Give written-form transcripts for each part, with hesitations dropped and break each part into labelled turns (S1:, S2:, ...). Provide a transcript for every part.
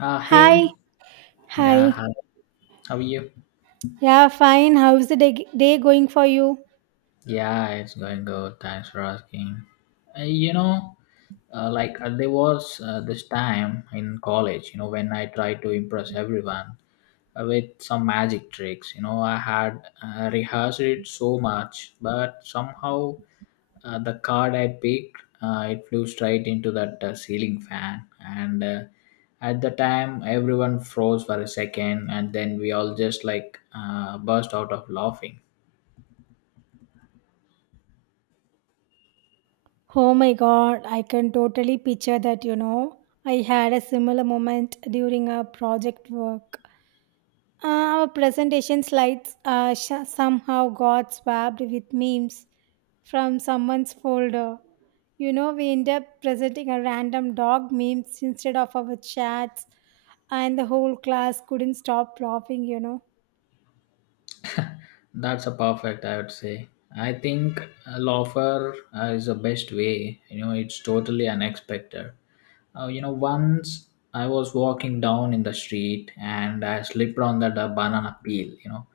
S1: Uh,
S2: Hi,
S1: hey,
S2: hi.
S1: yeah, hi. How are you?
S2: Yeah, fine. How's the day going for you?
S1: Yeah, it's going good. Thanks for asking. Uh, you know, there was this time in college, you know, when I tried to impress everyone with some magic tricks. You know, I had rehearsed it so much, but somehow the card I picked, it flew straight into that ceiling fan, and at the time everyone froze for a second, and then we all just burst out of laughing.
S2: Oh my god, I can totally picture that, you know. I had a similar moment during our project work. Uh, our presentation slides somehow got swapped with memes from someone's folder. You know, we end up presenting a random dog memes instead of our chats, and the whole class couldn't stop laughing, you know.
S1: That's a perfect, I would say. I think a loafer is the best way. You know, it's totally unexpected. Once I was walking down in the street and I slipped on that banana peel. You know,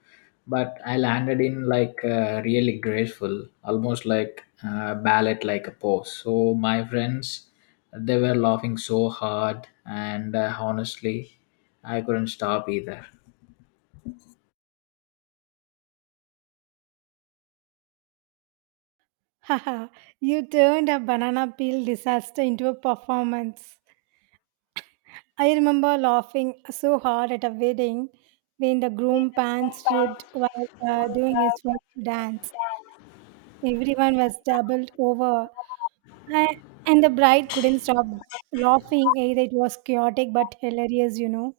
S1: but I landed in really graceful, almost ballet like a pose. So my friends, they were laughing so hard, and honestly, I couldn't stop either.
S2: Haha, you turned a banana peel disaster into a performance. I remember laughing so hard at a wedding when the groom pants ripped while doing his first dance. Everyone was doubled over, and, and the bride couldn't stop laughing. Either it was chaotic but hilarious, you know.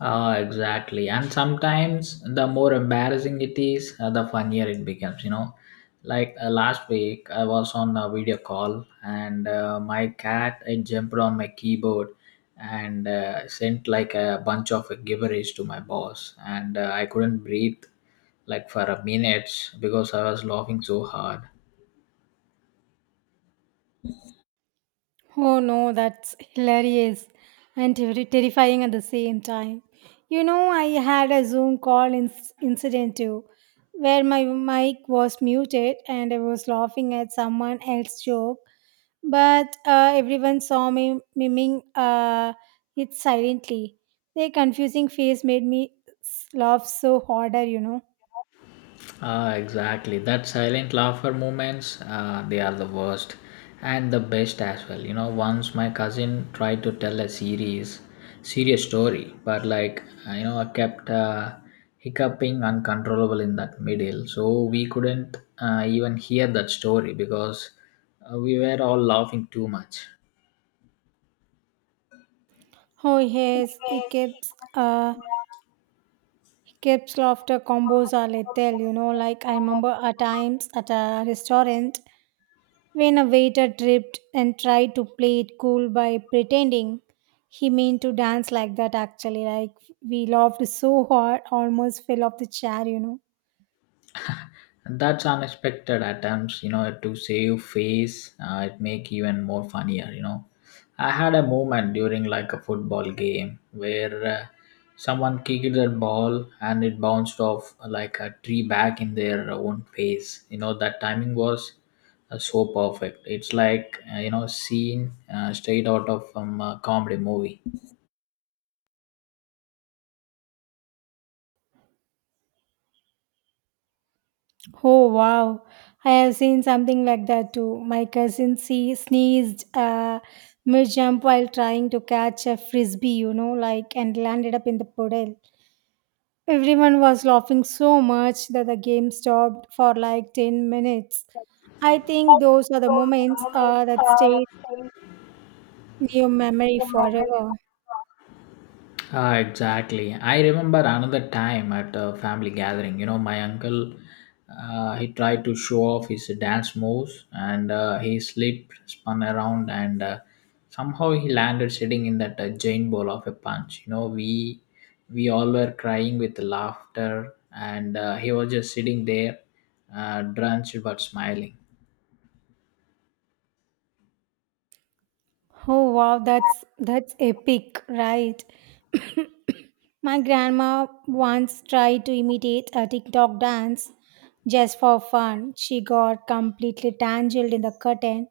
S1: Ah, exactly. And sometimes the more embarrassing it is, the funnier it becomes, you know. Last week, I was on a video call and my cat it jumped on my keyboard and sent like a bunch of gibberish to my boss, and I couldn't breathe like for a minute because I was laughing so hard.
S2: Oh no, that's hilarious and terrifying at the same time. You know, I had a Zoom incident too, where my mic was muted and I was laughing at someone else's joke, but everyone saw me miming it silently. Their confusing face made me laugh so harder, you know.
S1: Ah, exactly. That silent laugher moments, they are the worst and the best as well. You know, once my cousin tried to tell serious story, but you know, I kept hiccuping uncontrollable in that middle. So we couldn't even hear that story because we were all laughing too much.
S2: Oh yes, it keeps Kip's laughter combos are lethal, you know. Like, I remember at times at a restaurant when a waiter tripped and tried to play it cool by pretending he meant to dance like that, actually. Like, we laughed so hard, almost fell off the chair, you know.
S1: And that's unexpected attempts you know to save face it make even more funnier, you know. I had a moment during like a football game where someone kicked that ball and it bounced off like a tree back in their own face, you know, that timing was so perfect. It's like you know, scene straight out of a comedy movie.
S2: Oh, wow. I have seen something like that too. My cousin sneezed mid jump while trying to catch a frisbee, you know, like, and landed up in the puddle. Everyone was laughing so much that the game stopped for like 10 minutes. I think those are the moments that stay in your memory forever.
S1: Ah, exactly. I remember another time at a family gathering. You know, my uncle, he tried to show off his dance moves, and he slipped, spun around, and somehow he landed sitting in that giant bowl of a punch. You know, we all were crying with laughter, and he was just sitting there, drenched but smiling.
S2: Oh wow, that's epic, right? My grandma once tried to imitate a TikTok dance just for fun. She got completely tangled in the curtain,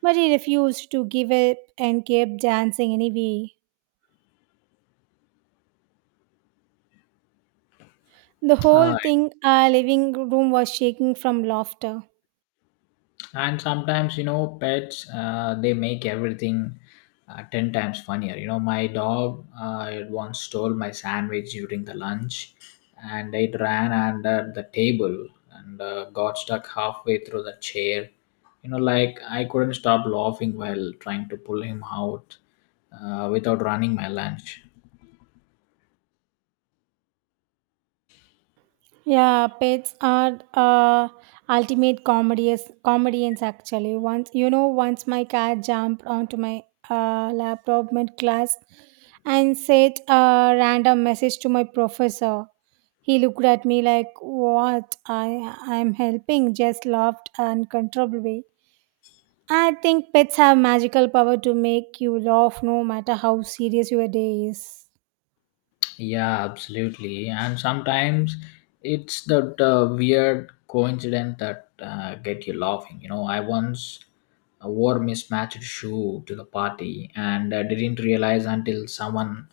S2: but he refused to give up and kept dancing anyway. The
S1: Uh,
S2: whole thing, living room was shaking from laughter.
S1: and sometimes you know pets they make everything 10 times funnier, you know. My dog it once stole my sandwich during the lunch, and it ran under the table and got stuck halfway through the chair. You know, like I couldn't stop laughing while trying to pull him out without running my lunch.
S2: Yeah, pets are ultimate comedians. Comedians actually. Once you know, once my cat jumped onto my laptop mid class and said a random message to my professor. He looked at me like, "What? I'm helping." Just laughed uncontrollably. I think pets have magical power to make you laugh no matter how serious your day is.
S1: Yeah, absolutely. And sometimes it's that weird coincidence that get you laughing. You know, I once wore mismatched shoe to the party and didn't realize until someone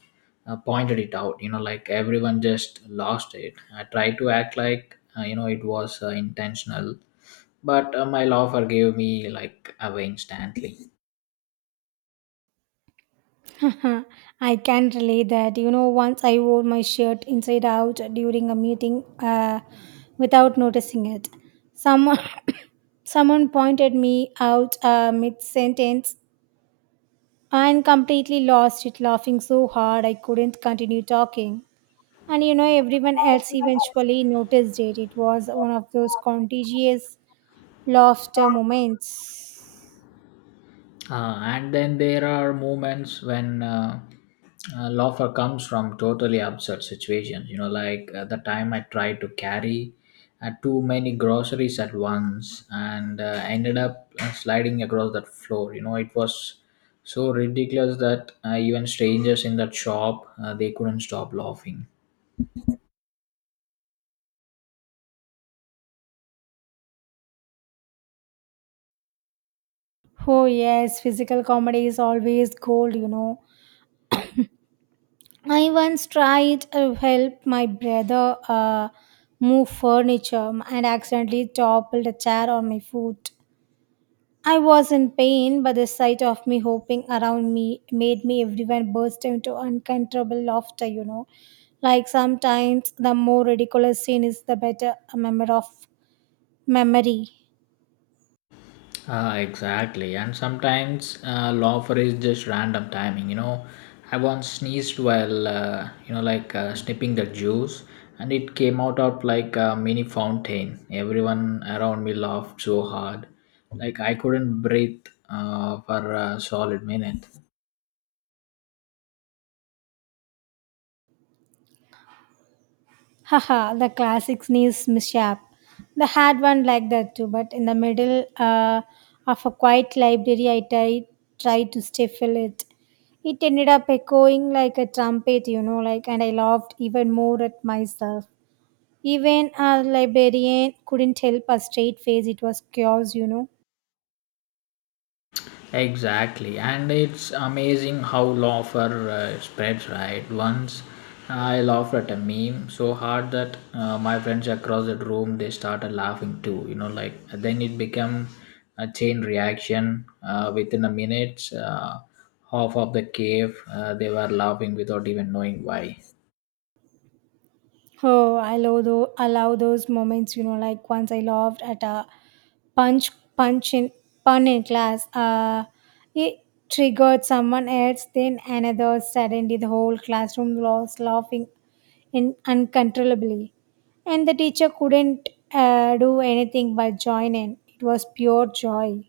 S1: pointed it out. You know, like everyone just lost it. I tried to act like you know it was intentional, but my laugher gave me like away instantly.
S2: I can relate that. You know, once I wore my shirt inside out during a meeting without noticing it. Someone, someone pointed me out mid sentence and completely lost it, laughing so hard I couldn't continue talking. And you know, everyone else eventually noticed it. It was one of those contagious laughter moments.
S1: And then there are moments when laughter comes from totally absurd situations. You know, the time I tried to carry too many groceries at once and ended up sliding across that floor. You know, it was so ridiculous that even strangers in that shop they couldn't stop laughing.
S2: Oh, yes, physical comedy is always gold, you know. I once tried to help my brother move furniture and accidentally toppled a chair on my foot. I was in pain, but the sight of me hopping around me made me everyone burst into uncontrollable laughter, you know. Like sometimes the more ridiculous scene is the better a memory.
S1: Ah, exactly. And sometimes laughter is just random timing. You know, I once sneezed while, snipping the juice, and it came out of like a mini fountain. Everyone around me laughed so hard, like I couldn't breathe for a solid minute.
S2: Haha, the classic sneeze mishap. The had one like that too, but in the middle of a quiet library, tried to stifle it. It ended up echoing like a trumpet, you know, like, and I laughed even more at myself. Even our librarian couldn't help a straight face. It was chaos, you know.
S1: Exactly, and it's amazing how laughter spreads, right? Once I laughed at a meme so hard that my friends across the room they started laughing too. You know, like then it became a chain reaction. Within a minute, half of the cave they were laughing without even knowing why.
S2: Oh, I love those, allow those moments, you know, like once I laughed at a punch, punch in, pun in class. It triggered someone else, then another. Suddenly, the whole classroom was laughing in uncontrollably. And the teacher couldn't do anything but join in. It was pure joy.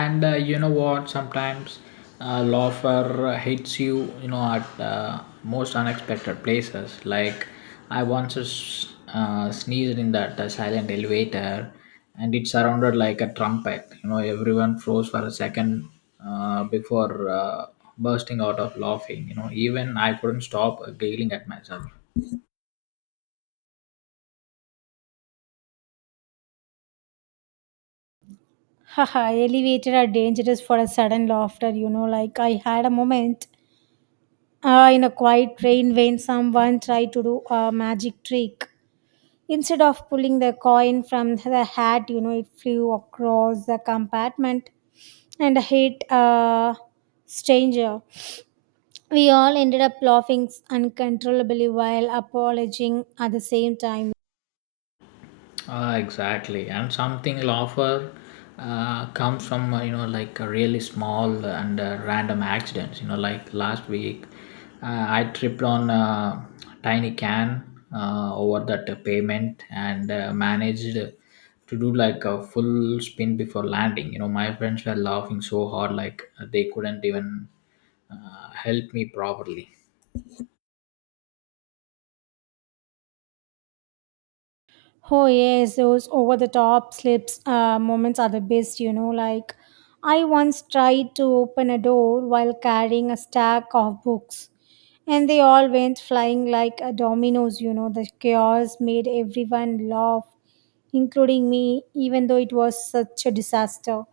S1: And you know what, sometimes laughter hits you, you know, at most unexpected places. I once sneezed in that silent elevator, and it surrounded like a trumpet. You know, everyone froze for a second before bursting out of laughing. You know, even I couldn't stop giggling at myself.
S2: Haha, elevated are dangerous for a sudden laughter, you know, like I had a moment in a quiet rain, when someone tried to do a magic trick, instead of pulling the coin from the hat, you know, it flew across the compartment and hit a stranger. We all ended up laughing uncontrollably while apologizing at the same time.
S1: Ah, exactly, and something will offer comes from you know, like a really small and random accidents. You know, like last week, I tripped on a tiny can over that pavement and managed to do like a full spin before landing. You know, my friends were laughing so hard like they couldn't even help me properly.
S2: Oh yes, those over the top slips moments are the best, you know. Like I once tried to open a door while carrying a stack of books, and they all went flying like a dominoes, you know. The chaos made everyone laugh, including me, even though it was such a disaster.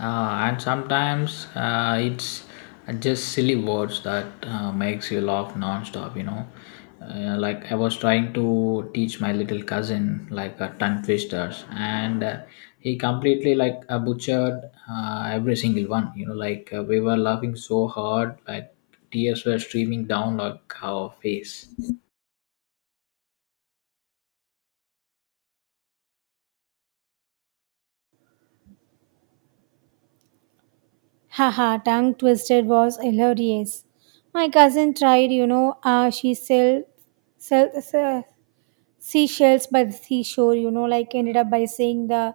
S1: And sometimes it's just silly words that makes you laugh non-stop. You know, I was trying to teach my little cousin tongue twisters, and he completely butchered every single one. You know, we were laughing so hard like tears were streaming down like our face.
S2: Haha, tongue twisted was hilarious. My cousin tried, you know, she sell, sell, sell seashells by the seashore, you know, like, ended up by saying the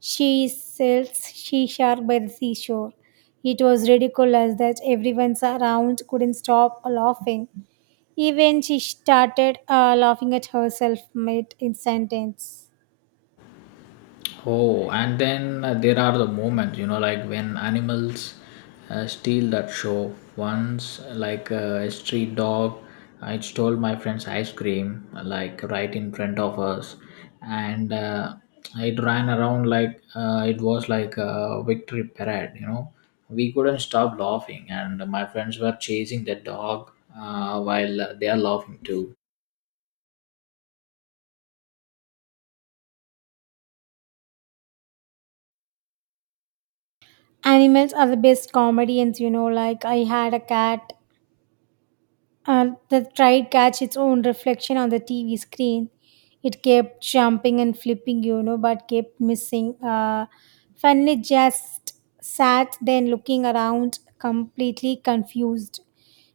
S2: she sells she shark by the seashore. It was ridiculous that everyone around couldn't stop laughing. Even she started laughing at herself mid in sentence.
S1: Oh, and then there are the moments, you know, like when animals steal that show. Once, a street dog, it stole my friend's ice cream, like right in front of us, and it ran around like it was like a victory parade, you know. We couldn't stop laughing, and my friends were chasing the dog while they are laughing too.
S2: Animals are the best comedians, you know. Like I had a cat. The tried catch its own reflection on the TV screen. It kept jumping and flipping, you know, but kept missing. Finally, just sat then looking around, completely confused.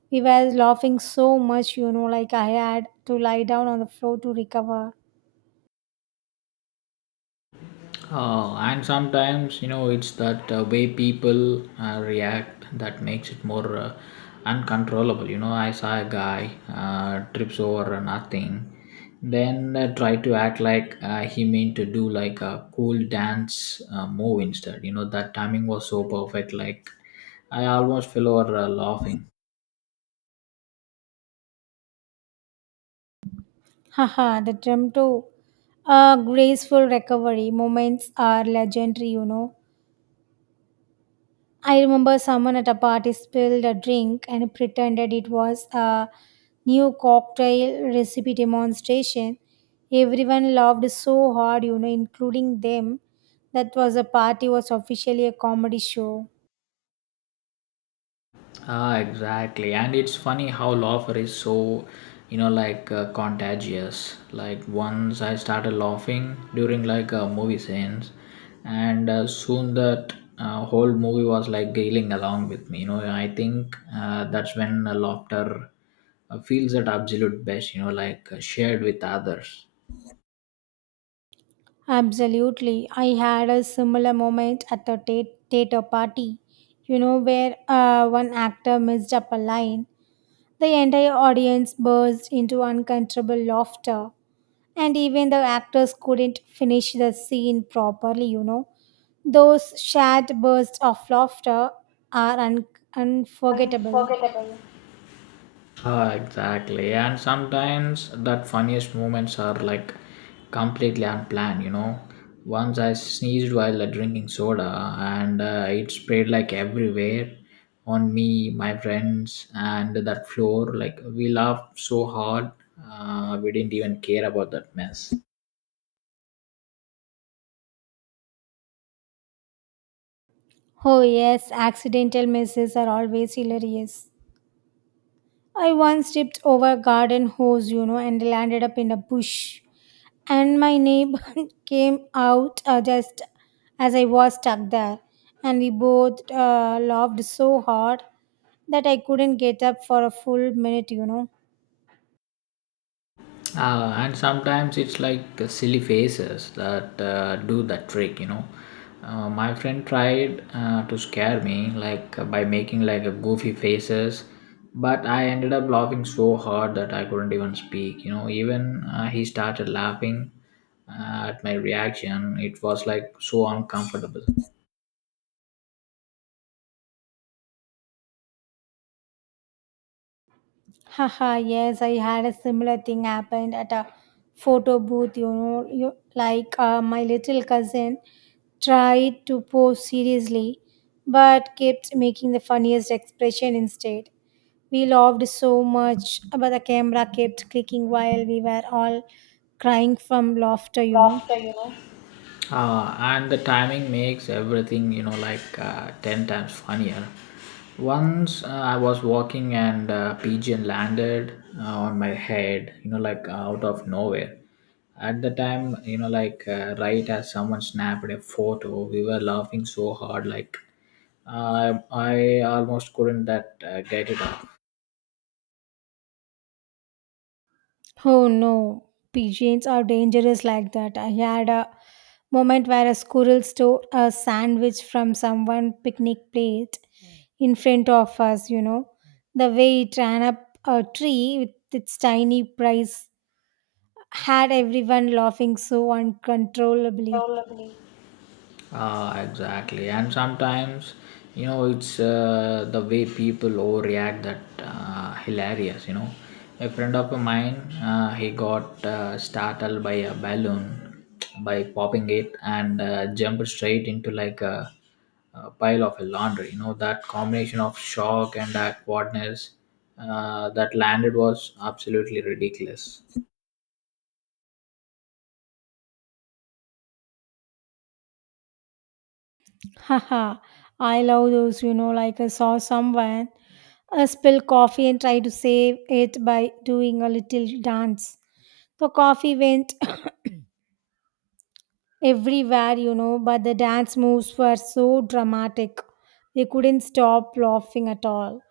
S2: We were laughing so much, you know, like I had to lie down on the floor to recover.
S1: And sometimes, you know, it's that way people react that makes it more uncontrollable. You know, I saw a guy trips over nothing, then try to act like he meant to do like a cool dance move instead. You know, that timing was so perfect. Like, I almost fell over laughing.
S2: Haha, the Tremto. A graceful recovery moments are legendary, you know. I remember someone at a party spilled a drink and pretended it was a new cocktail recipe demonstration. Everyone laughed so hard, you know, including them. That was a party was officially a comedy show.
S1: Ah, exactly. And it's funny how laughter is so, you know, contagious. Like once I started laughing during like a movie scenes, and soon that whole movie was like giggling along with me. You know, I think that's when laughter feels at absolute best. You know, shared with others.
S2: Absolutely. I had a similar moment at the theater party, you know, where one actor messed up a line. The entire audience burst into uncontrollable laughter, and even the actors couldn't finish the scene properly, you know. Those shared bursts of laughter are unforgettable.
S1: Ah, exactly. And sometimes that funniest moments are like completely unplanned, you know. Once I sneezed while drinking soda and it spread like everywhere on me, my friends, and that floor. Like we laughed so hard, we didn't even care about that mess.
S2: Oh, yes, accidental misses are always hilarious. I once tripped over a garden hose, you know, and landed up in a bush. And my neighbor came out just as I was stuck there. And we both laughed so hard that I couldn't get up for a full minute, you know.
S1: And sometimes it's like silly faces that do the trick, you know. My friend tried to scare me, like by making like a goofy faces, but I ended up laughing so hard that I couldn't even speak. You know, even he started laughing at my reaction. It was like so uncomfortable.
S2: Haha, yes, I had a similar thing happened at a photo booth, you know, you, like my little cousin tried to pose seriously but kept making the funniest expression instead. We laughed so much, but the camera kept clicking while we were all crying from laughter, you know.
S1: And the timing makes everything, you know, 10 times funnier. Once I was walking and a pigeon landed on my head, you know, like out of nowhere. At the time, you know, right as someone snapped a photo, we were laughing so hard, like I almost couldn't that get it off.
S2: Oh no, pigeons are dangerous like that. I had a moment where a squirrel stole a sandwich from someone picnic plate in front of us, you know. The way it ran up a tree with its tiny prize had everyone laughing so uncontrollably.
S1: Ah, exactly. And sometimes, you know, it's the way people overreact that hilarious. You know, a friend of mine, he got startled by a balloon by popping it and jumped straight into a pile of laundry. You know, that combination of shock and awkwardness that landed was absolutely ridiculous.
S2: Haha, I love those, you know, like I saw someone spill coffee and try to save it by doing a little dance. The coffee went everywhere, you know, but the dance moves were so dramatic. They couldn't stop laughing at all.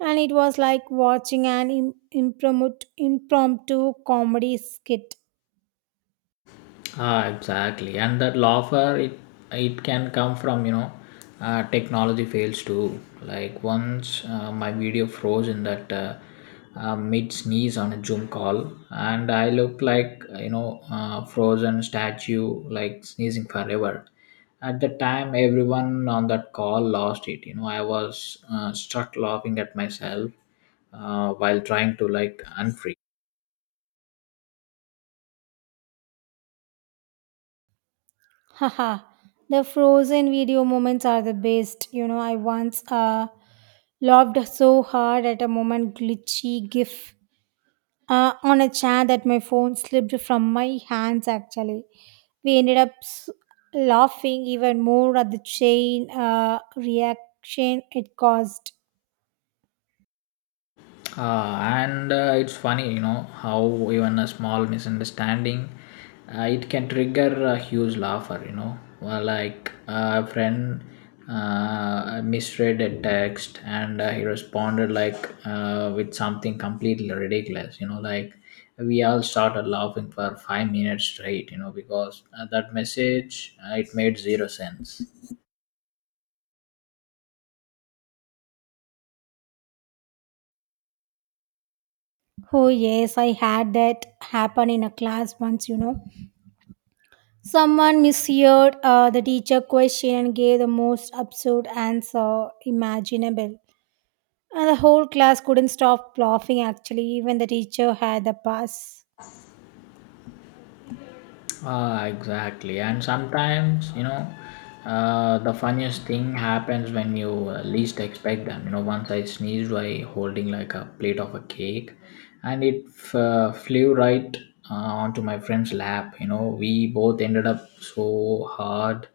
S2: And it was like watching an impromptu comedy skit.
S1: Ah, exactly. And that laughter, it can come from, you know, technology fails too. Like once my video froze in that mid sneeze on a Zoom call, and I looked like, you know, frozen statue, like sneezing forever. At the time, everyone on that call lost it. You know, I was struck laughing at myself while trying to like unfreeze.
S2: Haha. The frozen video moments are the best. You know, I once laughed so hard at a moment glitchy gif on a chair that my phone slipped from my hands actually. We ended up laughing even more at the chain reaction it caused.
S1: And it's funny, you know, how even a small misunderstanding it can trigger a huge laughter, you know. Well, a friend misread a text and he responded with something completely ridiculous. You know, like we all started laughing for 5 minutes straight. You know, because that message it made zero sense.
S2: Oh yes, I had that happen in a class once, you know. Someone misheard the teacher question and gave the most absurd answer imaginable, and the whole class couldn't stop laughing actually. Even the teacher had the pass.
S1: Ah, exactly. And sometimes, you know, the funniest thing happens when you least expect them. You know, once I sneezed while holding like a plate of a cake, and it flew right onto my friend's lap. You know, we both ended up so hard.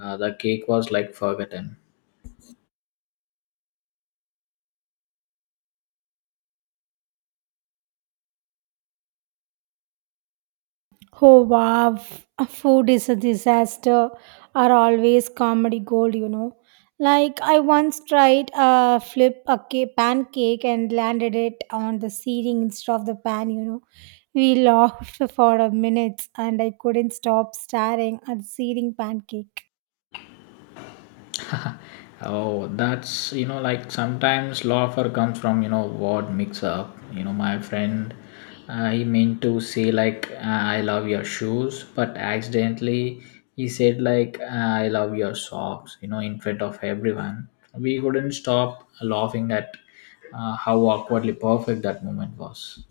S1: The cake was like forgotten.
S2: Oh wow, food is a disaster are always comedy gold, you know. Like I once tried pancake and landed it on the ceiling instead of the pan, you know. We laughed for a minute and I couldn't stop staring at the ceiling pancake.
S1: Oh, that's, you know, like sometimes laughter comes from, you know, word mix up. You know, my friend, I meant to say like I love your shoes, but accidentally he said like I love your socks. In front of everyone, we couldn't stop laughing at how awkwardly perfect that moment was.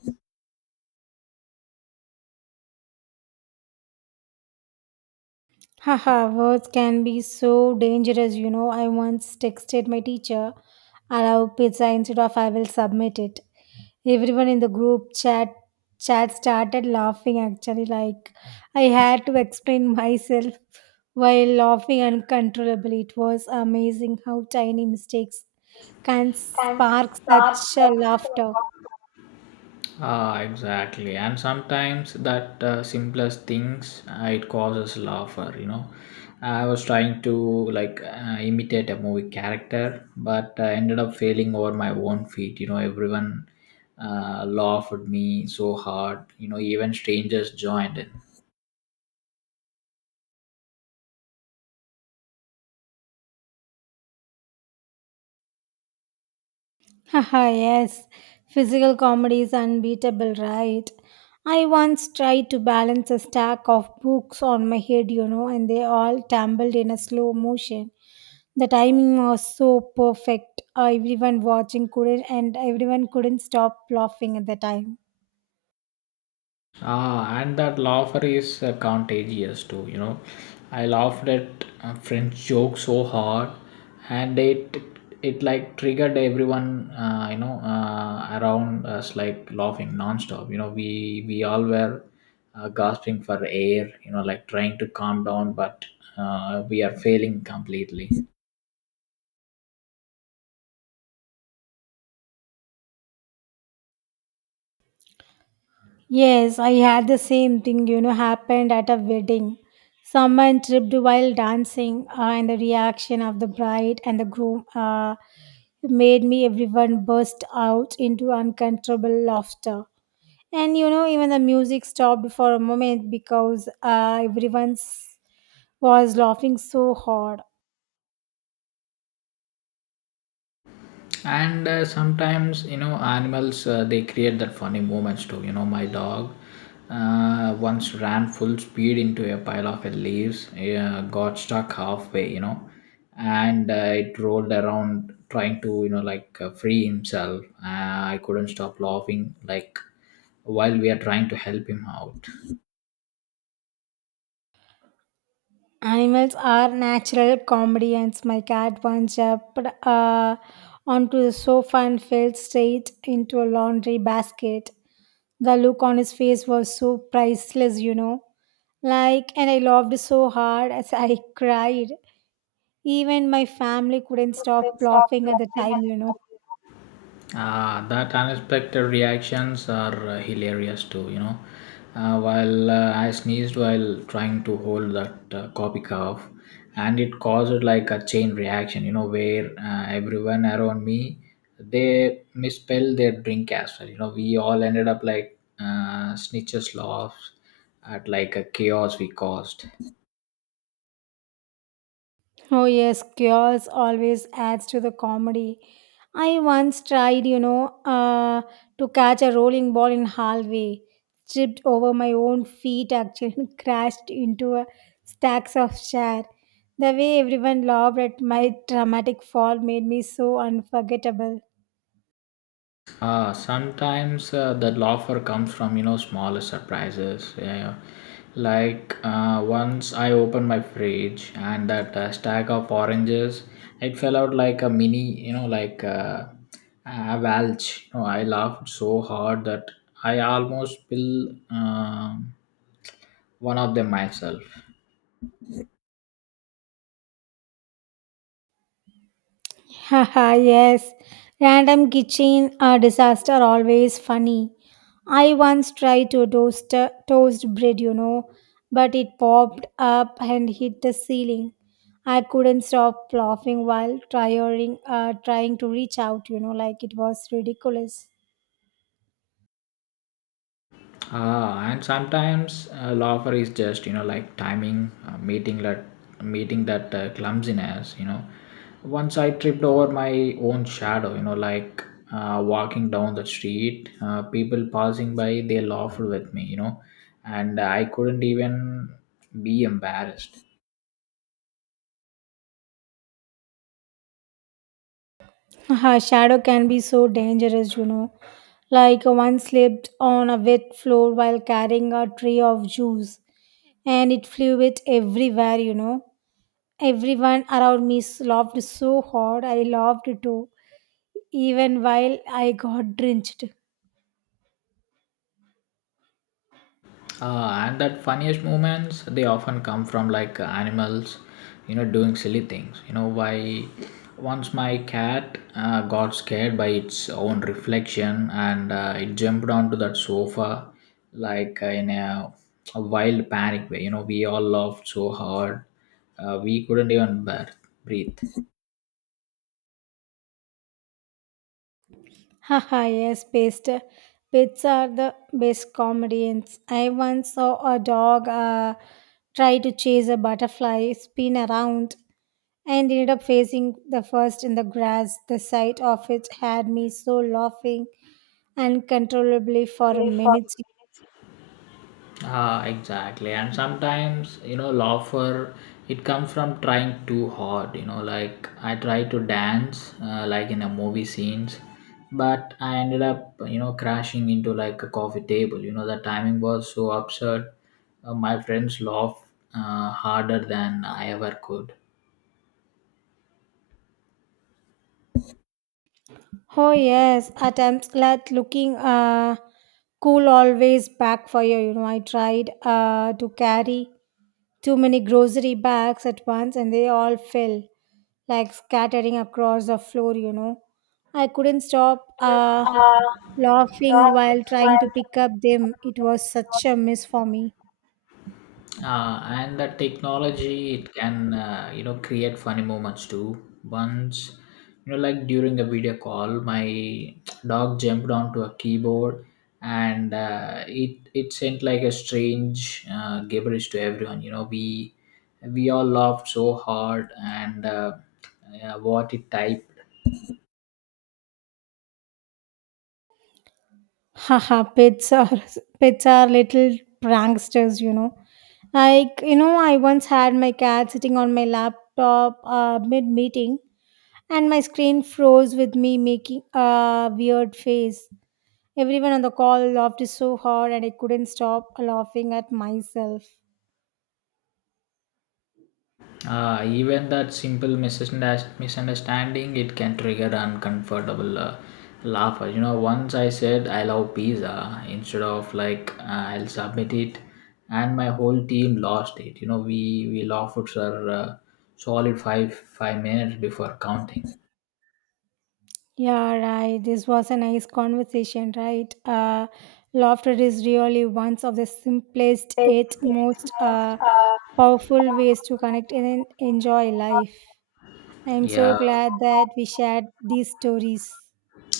S2: Haha, words can be so dangerous, you know. I once texted my teacher, I love pizza instead of I will submit it. Everyone in the group chat started laughing actually, like, I had to explain myself while laughing uncontrollably. It was amazing how tiny mistakes can spark such a laughter.
S1: Ah, exactly. And sometimes that simplest things it causes laughter. I was trying to like imitate a movie character, but I ended up failing over my own feet. Everyone laughed at me so hard. Even strangers joined in.
S2: Haha, yes, physical comedy is unbeatable, right? I once tried to balance a stack of books on my head, you know, and they all tumbled in a slow motion. The timing was so perfect. Everyone couldn't stop laughing at the time.
S1: Ah, and that laughter is contagious too. I laughed at a French joke so hard, and it like triggered everyone. Around us like laughing nonstop. We all were gasping for air. Like trying to calm down, but we are failing completely.
S2: Yes, I had the same thing, you know, happened at a wedding. Someone tripped while dancing, and the reaction of the bride and the groom made me everyone burst out into uncontrollable laughter. And you know, even the music stopped for a moment because was laughing so hard.
S1: And sometimes animals, they create that funny moments too. My dog once ran full speed into a pile of leaves, got stuck halfway. And it rolled around trying to like free himself. I couldn't stop laughing like while we are trying to help him out.
S2: Animals are natural comedians. My cat once jumped onto the sofa and fell straight into a laundry basket. The look on his face was so priceless, you know. Like, and I laughed so hard as I cried. Even my family couldn't stop laughing at the time, you know.
S1: Ah, that unexpected reactions are hilarious too. While I sneezed while trying to hold that coffee cup, and it caused like a chain reaction, where everyone around me they misspelled their drink as well. We all ended up like snitches laughs at like a chaos we caused.
S2: Oh yes, chaos always adds to the comedy. I once tried, you know, to catch a rolling ball in hallway, tripped over my own feet actually, and crashed into a stacks of chair. The way everyone laughed at my dramatic fall made me so unforgettable.
S1: Sometimes the laughter comes from smaller surprises. Yeah, yeah. Like once I opened my fridge and that stack of oranges, it fell out like a mini, like a valch. I laughed so hard that I almost spilled one of them myself.
S2: Haha, yes. Random kitchen disaster always funny. I once tried to toast bread, you know, but it popped up and hit the ceiling. I couldn't stop laughing while trying to reach out, you know, like it was ridiculous.
S1: And sometimes loafer is just like timing meeting that clumsiness. Once I tripped over my own shadow, like walking down the street. People passing by they laughed with me, and I couldn't even be embarrassed.
S2: Haha, shadow can be so dangerous, you know. Like one slipped on a wet floor while carrying a tray of juice, and it flew it everywhere, you know. Everyone around me laughed so hard, I laughed too, even while I got drenched.
S1: And that funniest moments they often come from like animals, doing silly things. Why once my cat got scared by its own reflection, and it jumped onto that sofa like in a wild panic way. We all laughed so hard, we couldn't even breathe.
S2: Haha, yes, best. Pets are the best comedians. I once saw a dog try to chase a butterfly, spin around, and ended up facing the first in the grass. The sight of it had me so laughing uncontrollably for a minute.
S1: Ah, exactly. And sometimes, laughter, it comes from trying too hard. Like I tried to dance, like in a movie scenes, but I ended up, crashing into like a coffee table. The timing was so absurd. My friends laughed harder than I ever could.
S2: Oh yes, at attempts at looking cool always backfire. You know, I tried to carry too many grocery bags at once and they all fell like scattering across the floor, you know. I couldn't stop laughing while trying to pick up them. It was such a miss for me.
S1: And the technology it can create funny moments too. Once like during a video call, my dog jumped onto a keyboard, and it sent like a strange gibberish to everyone. We all laughed so hard, and yeah, what it typed.
S2: Haha, pets are pets are little pranksters, you know. Like, you know, I once had my cat sitting on my laptop mid meeting and my screen froze with me making a weird face. Everyone on the call laughed so hard and I couldn't stop laughing at myself.
S1: Even that simple misunderstanding, it can trigger uncomfortable laughter. Once I said I love pizza instead of like I'll submit it, and my whole team lost it. We laughed for solid five minutes before counting.
S2: Yeah, right. This was a nice conversation, right? Laughter is really one of the simplest, yet most powerful ways to connect and enjoy life. I am so
S1: Yeah,
S2: glad that we shared these stories.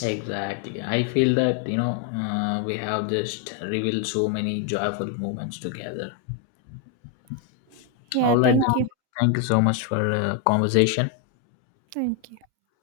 S1: exactly. I feel that we have just revealed so many joyful moments together.
S2: Yeah,
S1: All right,
S2: thank you.
S1: then. Thank you so much for conversation.
S2: Thank you.